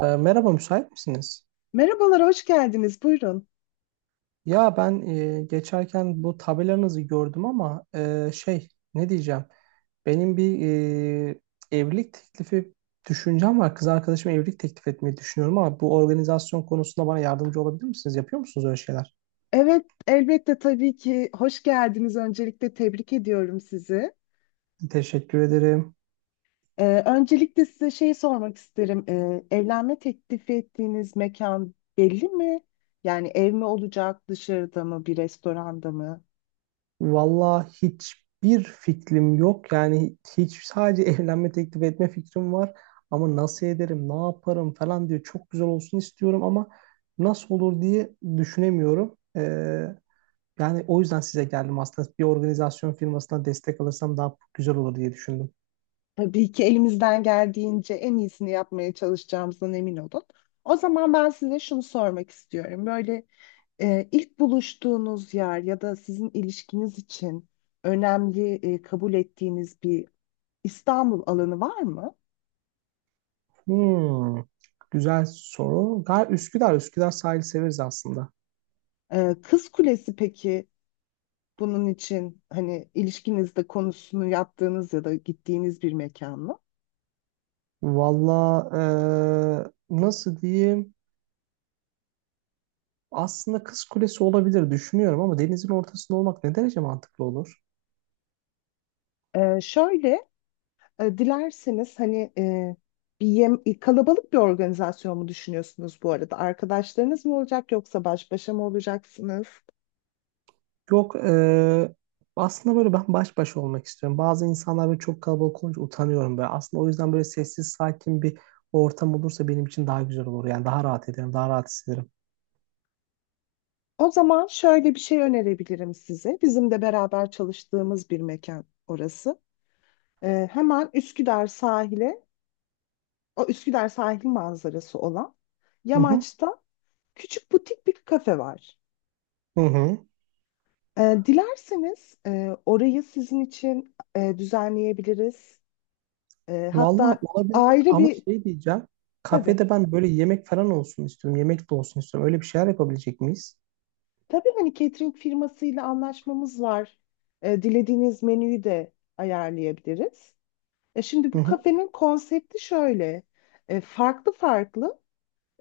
Merhaba, müsait misiniz? Merhabalar, hoş geldiniz. Buyurun. Ya ben geçerken bu tabelanızı gördüm ama şey ne diyeceğim? Benim bir e, evlilik teklifi düşüncem var. Kız arkadaşıma evlilik teklif etmeyi düşünüyorum ama bu organizasyon konusunda bana yardımcı olabilir misiniz? Yapıyor musunuz öyle şeyler? Evet, elbette tabii ki hoş geldiniz. Öncelikle tebrik ediyorum sizi. Teşekkür ederim. Öncelikle size şey sormak isterim. Evlenme teklifi ettiğiniz mekan belli mi? Yani ev mi olacak, dışarıda mı, bir restoranda mı? Valla hiçbir fikrim yok. Yani hiç sadece evlenme teklif etme fikrim var. Ama nasıl ederim, ne yaparım falan diye çok güzel olsun istiyorum ama nasıl olur diye düşünemiyorum. Yani o yüzden size geldim aslında. Bir organizasyon firmasına destek alırsam daha güzel olur diye düşündüm. Tabii ki elimizden geldiğince en iyisini yapmaya çalışacağımızdan emin olun. O zaman ben size şunu sormak istiyorum. Böyle, ilk buluştuğunuz yer ya da sizin ilişkiniz için önemli, kabul ettiğiniz bir İstanbul alanı var mı? Hmm, Güzel soru. Üsküdar sahil severiz aslında. Kız Kulesi peki, bunun için hani ilişkinizde konusunu yaptığınız ya da gittiğiniz bir mekan mı? Valla nasıl diyeyim? Aslında Kız Kulesi olabilir düşünüyorum ama denizin ortasında olmak ne derece mantıklı olur? Ee, şöyle Dilerseniz hani, kalabalık bir organizasyon mu düşünüyorsunuz bu arada? Arkadaşlarınız mı olacak yoksa baş başa mı olacaksınız? Yok, aslında böyle ben baş başa olmak istiyorum. Bazı insanlar böyle çok kalabalık olunca utanıyorum böyle. Aslında o yüzden böyle sessiz sakin bir ortam olursa benim için daha güzel olur. Yani daha rahat ederim, daha rahat hissederim. O zaman şöyle bir şey önerebilirim size. Bizim de beraber çalıştığımız bir mekan orası. Hemen Üsküdar sahile, o Üsküdar sahil manzarası olan Hı hı. yamaçta küçük butik bir kafe var. Hı hı. Dilerseniz orayı sizin için düzenleyebiliriz. E, Valla hatta olabilir ayrı ama bir şey diyeceğim. Tabii. Kafede ben böyle yemek falan olsun istiyorum. Yemek de olsun istiyorum. Öyle bir şeyler yapabilecek miyiz? Tabii hani, catering firmasıyla anlaşmamız var. Dilediğiniz menüyü de ayarlayabiliriz. Şimdi Hı bu hı. kafenin konsepti şöyle. Farklı farklı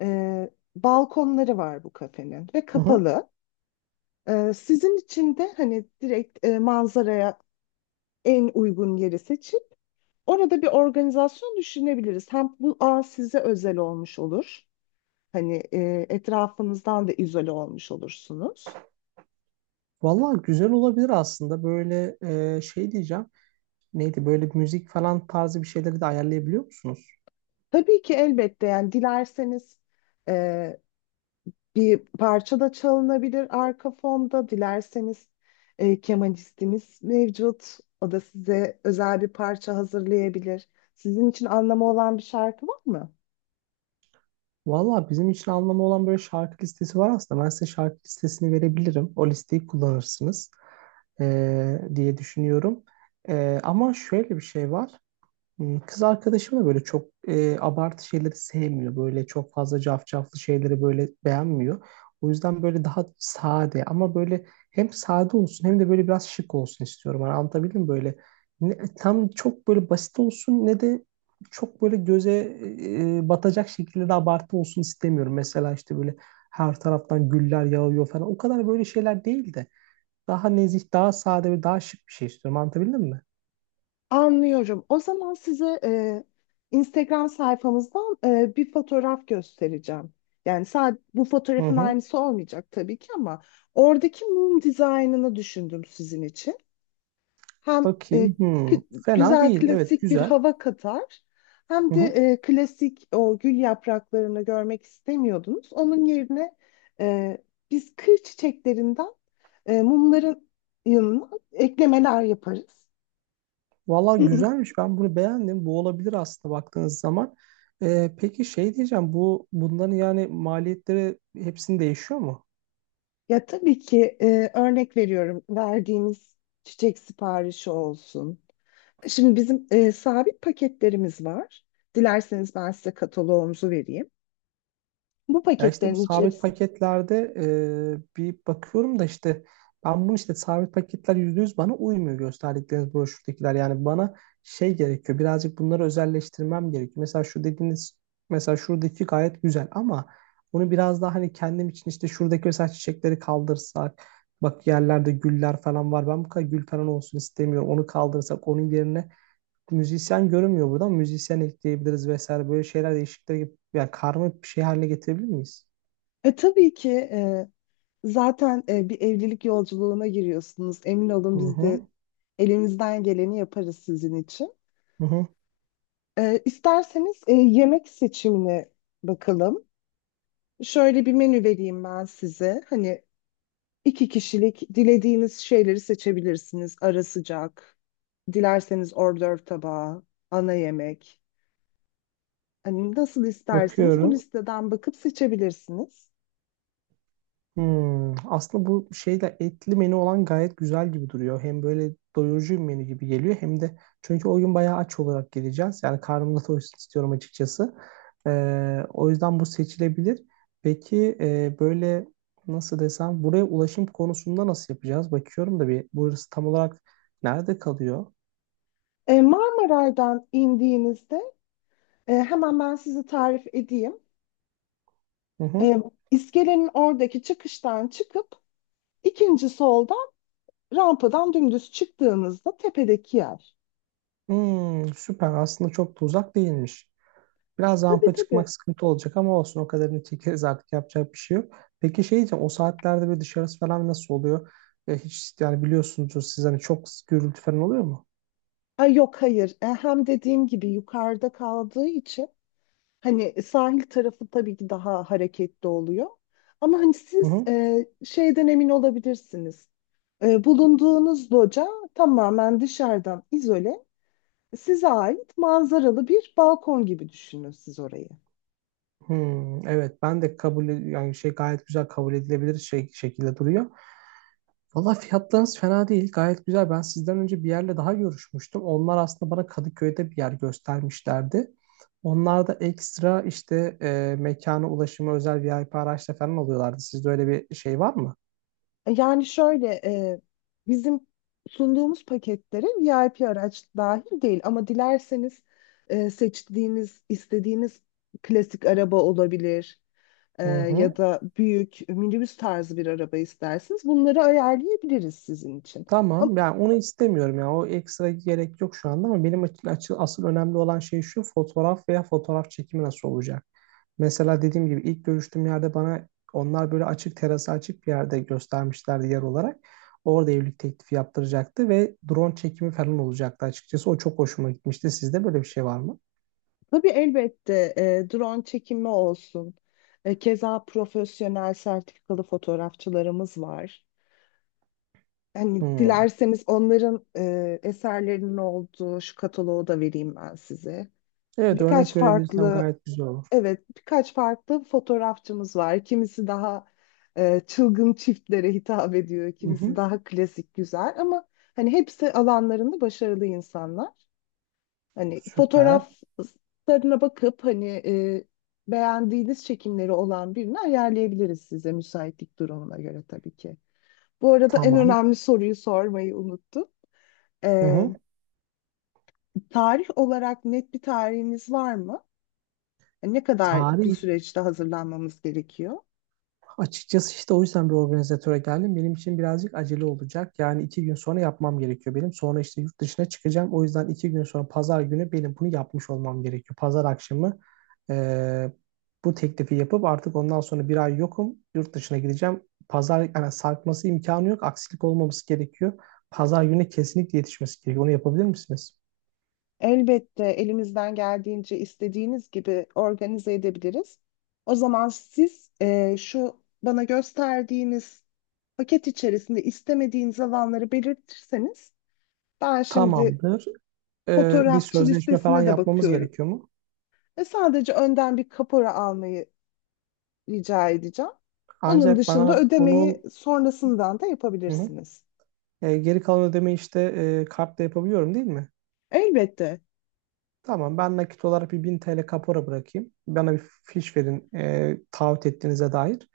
e, balkonları var bu kafenin ve Hı hı. kapalı. Sizin için de hani direkt, manzaraya en uygun yeri seçip orada bir organizasyon düşünebiliriz. Hem bu an size özel olmuş olur. Hani, etrafınızdan da izole olmuş olursunuz. Valla güzel olabilir aslında. Böyle şey diyeceğim. Neydi böyle müzik falan tarzı bir şeyleri de ayarlayabiliyor musunuz? Tabii ki, elbette. Yani dilerseniz e, bir parça da çalınabilir arka fonda, dilerseniz kemanistimiz mevcut. O da size özel bir parça hazırlayabilir. Sizin için anlamı olan bir şarkı var mı? Valla bizim için anlamı olan böyle şarkı listesi var aslında. Ben size şarkı listesini verebilirim. O listeyi kullanırsınız diye düşünüyorum. Ama şöyle bir şey var. Kız arkadaşım da böyle çok abartı şeyleri sevmiyor. Böyle çok fazla cafcaflı şeyleri böyle beğenmiyor. O yüzden böyle daha sade ama böyle hem sade olsun hem de böyle biraz şık olsun istiyorum. Hani anlatabildim mi? Böyle ne tam çok böyle basit olsun ne de çok böyle göze batacak şekilde de abartı olsun istemiyorum. Mesela işte böyle her taraftan güller yağıyor falan. O kadar böyle şeyler değil de daha nezih, daha sade ve daha şık bir şey istiyorum. Anlatabildim mi? Anlıyorum. O zaman size Instagram sayfamızdan bir fotoğraf göstereceğim. Yani sadece bu Hı fotoğrafın hı. aynısı olmayacak tabii ki, ama oradaki mum dizaynını düşündüm sizin için. Hem e, Bakayım. k- Fena güzel değil. Evet, klasik bir güzel. hava katar, hem Hı de hı. Klasik o gül yapraklarını görmek istemiyordunuz. Onun yerine e, biz kır çiçeklerinden mumların yanına eklemeler yaparız. Valla güzelmiş. Ben bunu beğendim. Bu olabilir aslında baktığınız zaman. Peki şey diyeceğim. Bunların yani maliyetleri hepsini değişiyor mu? Ya tabii ki, örnek veriyorum, verdiğimiz çiçek siparişi olsun. Şimdi bizim sabit paketlerimiz var. Dilerseniz ben size kataloğumuzu vereyim. Bu Ya işte bu paketlerin sabit içerisinde, paketlerde bir bakıyorum da işte ben bunu işte sabit paketler %100 bana uymuyor, gösterdikleriniz broşürdekiler. Yani bana şey gerekiyor, birazcık bunları özelleştirmem gerekiyor. Mesela şu dediğiniz, mesela şuradaki gayet güzel ama bunu biraz daha hani kendim için, işte şuradaki mesela çiçekleri kaldırsak, bak yerlerde güller falan var, ben bu kadar gül falan olsun istemiyorum, onu kaldırsak, onun yerine müzisyen görünmüyor burada ama müzisyen ekleyebiliriz vesaire, böyle şeyler değişiklikler gibi, yani karma bir şey haline getirebilir miyiz? Tabii ki, zaten bir evlilik yolculuğuna giriyorsunuz. Emin Hı olun, biz de hı, elimizden geleni yaparız sizin için. hı hı. İsterseniz yemek seçimine bakalım. Şöyle bir menü vereyim ben size. Hani iki kişilik dilediğiniz şeyleri seçebilirsiniz. Ara sıcak, dilerseniz hors d'oeuvre tabağı, ana yemek. Hani nasıl isterseniz bu Bakıyorum. listeden bakıp seçebilirsiniz. Aslında bu şeyde etli menü olan gayet güzel gibi duruyor. Hem böyle doyurucu bir menü gibi geliyor hem de çünkü o gün bayağı aç olarak geleceğiz. Yani karnım da doysun istiyorum açıkçası. O yüzden bu seçilebilir. Peki böyle nasıl desem, buraya ulaşım konusunda nasıl yapacağız? Bakıyorum da bir burası tam olarak nerede kalıyor? Marmaray'dan indiğinizde, hemen ben size tarif edeyim. Hı E, hı. iskelenin oradaki çıkıştan çıkıp ikinci soldan rampadan dümdüz çıktığınızda, tepedeki yer. Süper, aslında çok da uzak değilmiş. Biraz Tabii, rampa çıkmak tabii. sıkıntı olacak ama olsun, o kadarını çekeriz artık, yapacak bir şey yok. Peki şey diyeceğim, o saatlerde böyle dışarısı falan nasıl oluyor? Hiç yani biliyorsunuzdur siz, hani çok gürültü falan oluyor mu? Ay, yok, hayır. Hem dediğim gibi yukarıda kaldığı için, hani sahil tarafı tabii ki daha hareketli oluyor. Ama hani Hı siz hı. Şeyden emin olabilirsiniz. Bulunduğunuz loca tamamen dışarıdan izole, size ait manzaralı bir balkon gibi düşünün siz orayı. Hmm, evet, ben de yani şey gayet güzel, kabul edilebilir şey şekilde duruyor. Valla fiyatlarınız fena değil, gayet güzel. Ben sizden önce bir yerle daha görüşmüştüm. Onlar aslında bana Kadıköy'de bir yer göstermişlerdi. Onlar da ekstra işte mekana ulaşımı özel VIP araçla falan alıyorlardı. Sizde öyle bir şey var mı? Yani şöyle, bizim sunduğumuz paketlere VIP araç dahil değil, ama dilerseniz, seçtiğiniz, istediğiniz klasik araba olabilir, e, Hı ya hı. da büyük minibüs tarzı bir araba isterseniz bunları ayarlayabiliriz sizin için. Ama Tamam. Yani onu istemiyorum. Ya, o ekstra gerek yok şu anda ama benim asıl önemli olan şey şu fotoğraf veya fotoğraf çekimi nasıl olacak? Mesela dediğim gibi ilk görüştüğüm yerde bana onlar böyle açık terası, açık bir yerde göstermişlerdi yer olarak. Orada evlilik teklifi yaptıracaktı ve drone çekimi falan olacaktı açıkçası. O çok hoşuma gitmişti. Sizde böyle bir şey var mı? tabii, elbette drone çekimi olsun. Keza profesyonel sertifikalı fotoğrafçılarımız var. Hani Hı. dilerseniz onların eserlerinin olduğu şu kataloğu da vereyim ben size. Evet, örnek Birkaç verebilirsem farklı, gayet güzel olur. evet, birkaç farklı fotoğrafçımız var. Kimisi daha çılgın çiftlere hitap ediyor, Hı kimisi hı. daha klasik güzel, ama hani hepsi alanlarında başarılı insanlar. Hani Süper. fotoğraflarına bakıp hani beğendiğiniz çekimleri olan birini ayarlayabiliriz size, müsaitlik durumuna göre tabii ki. Bu arada en Tamam. önemli soruyu sormayı unuttum. Hı Ee, hı. tarih olarak net bir tarihiniz var mı? Ne kadar bir Tarih süreçte hazırlanmamız gerekiyor? Açıkçası işte o yüzden bir organizatöre geldim. Benim için birazcık acele olacak. Yani 2 gün sonra yapmam gerekiyor benim. Sonra işte yurt dışına çıkacağım. O yüzden 2 gün sonra pazar günü benim bunu yapmış olmam gerekiyor. Pazar akşamı eee, bu teklifi yapıp artık ondan sonra bir ay yokum. Yurt dışına gideceğim. Pazar, yani sarkması imkanı yok. Aksilik olmaması gerekiyor. Pazar günü kesinlikle yetişmesi gerekiyor. Onu yapabilir misiniz? Elbette, elimizden geldiğince istediğiniz gibi organize edebiliriz. O zaman siz şu bana gösterdiğiniz paket içerisinde istemediğiniz alanları belirtirseniz, ben şimdi Tamamdır. Bir fotoğrafçı sözleşme falan listesine de yapmamız bakıyorum gerekiyor mu? ve sadece önden bir kapora almayı rica edeceğim. Onun Ancak dışında bana ödemeyi bunun. sonrasından da Hı hı. yapabilirsiniz. Geri kalan ödemeyi işte kartla yapabiliyorum değil mi? Elbette. Tamam, ben nakit olarak bir 1000 TL kapora bırakayım. Bana bir fiş verin, taahhüt ettiğinize dair.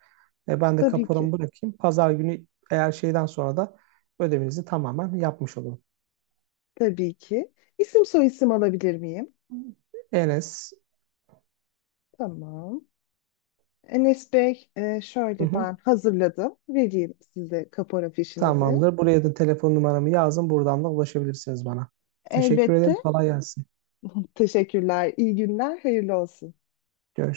Ben de Tabii kaporamı ki. bırakayım. Pazar günü eğer şeyden sonra da ödemenizi tamamen yapmış olun. Tabii ki. İsim soyisim alabilir miyim? Enes. Tamam. Enes Bey, Hı şöyle ben hı. hazırladım. Vereyim size kapora fişinizi. Tamamdır. Buraya da telefon numaramı yazın. Buradan da ulaşabilirsiniz bana. Teşekkür Elbette. ederim. Kolay gelsin. Teşekkürler. İyi günler. Hayırlı olsun. Görüşürüz.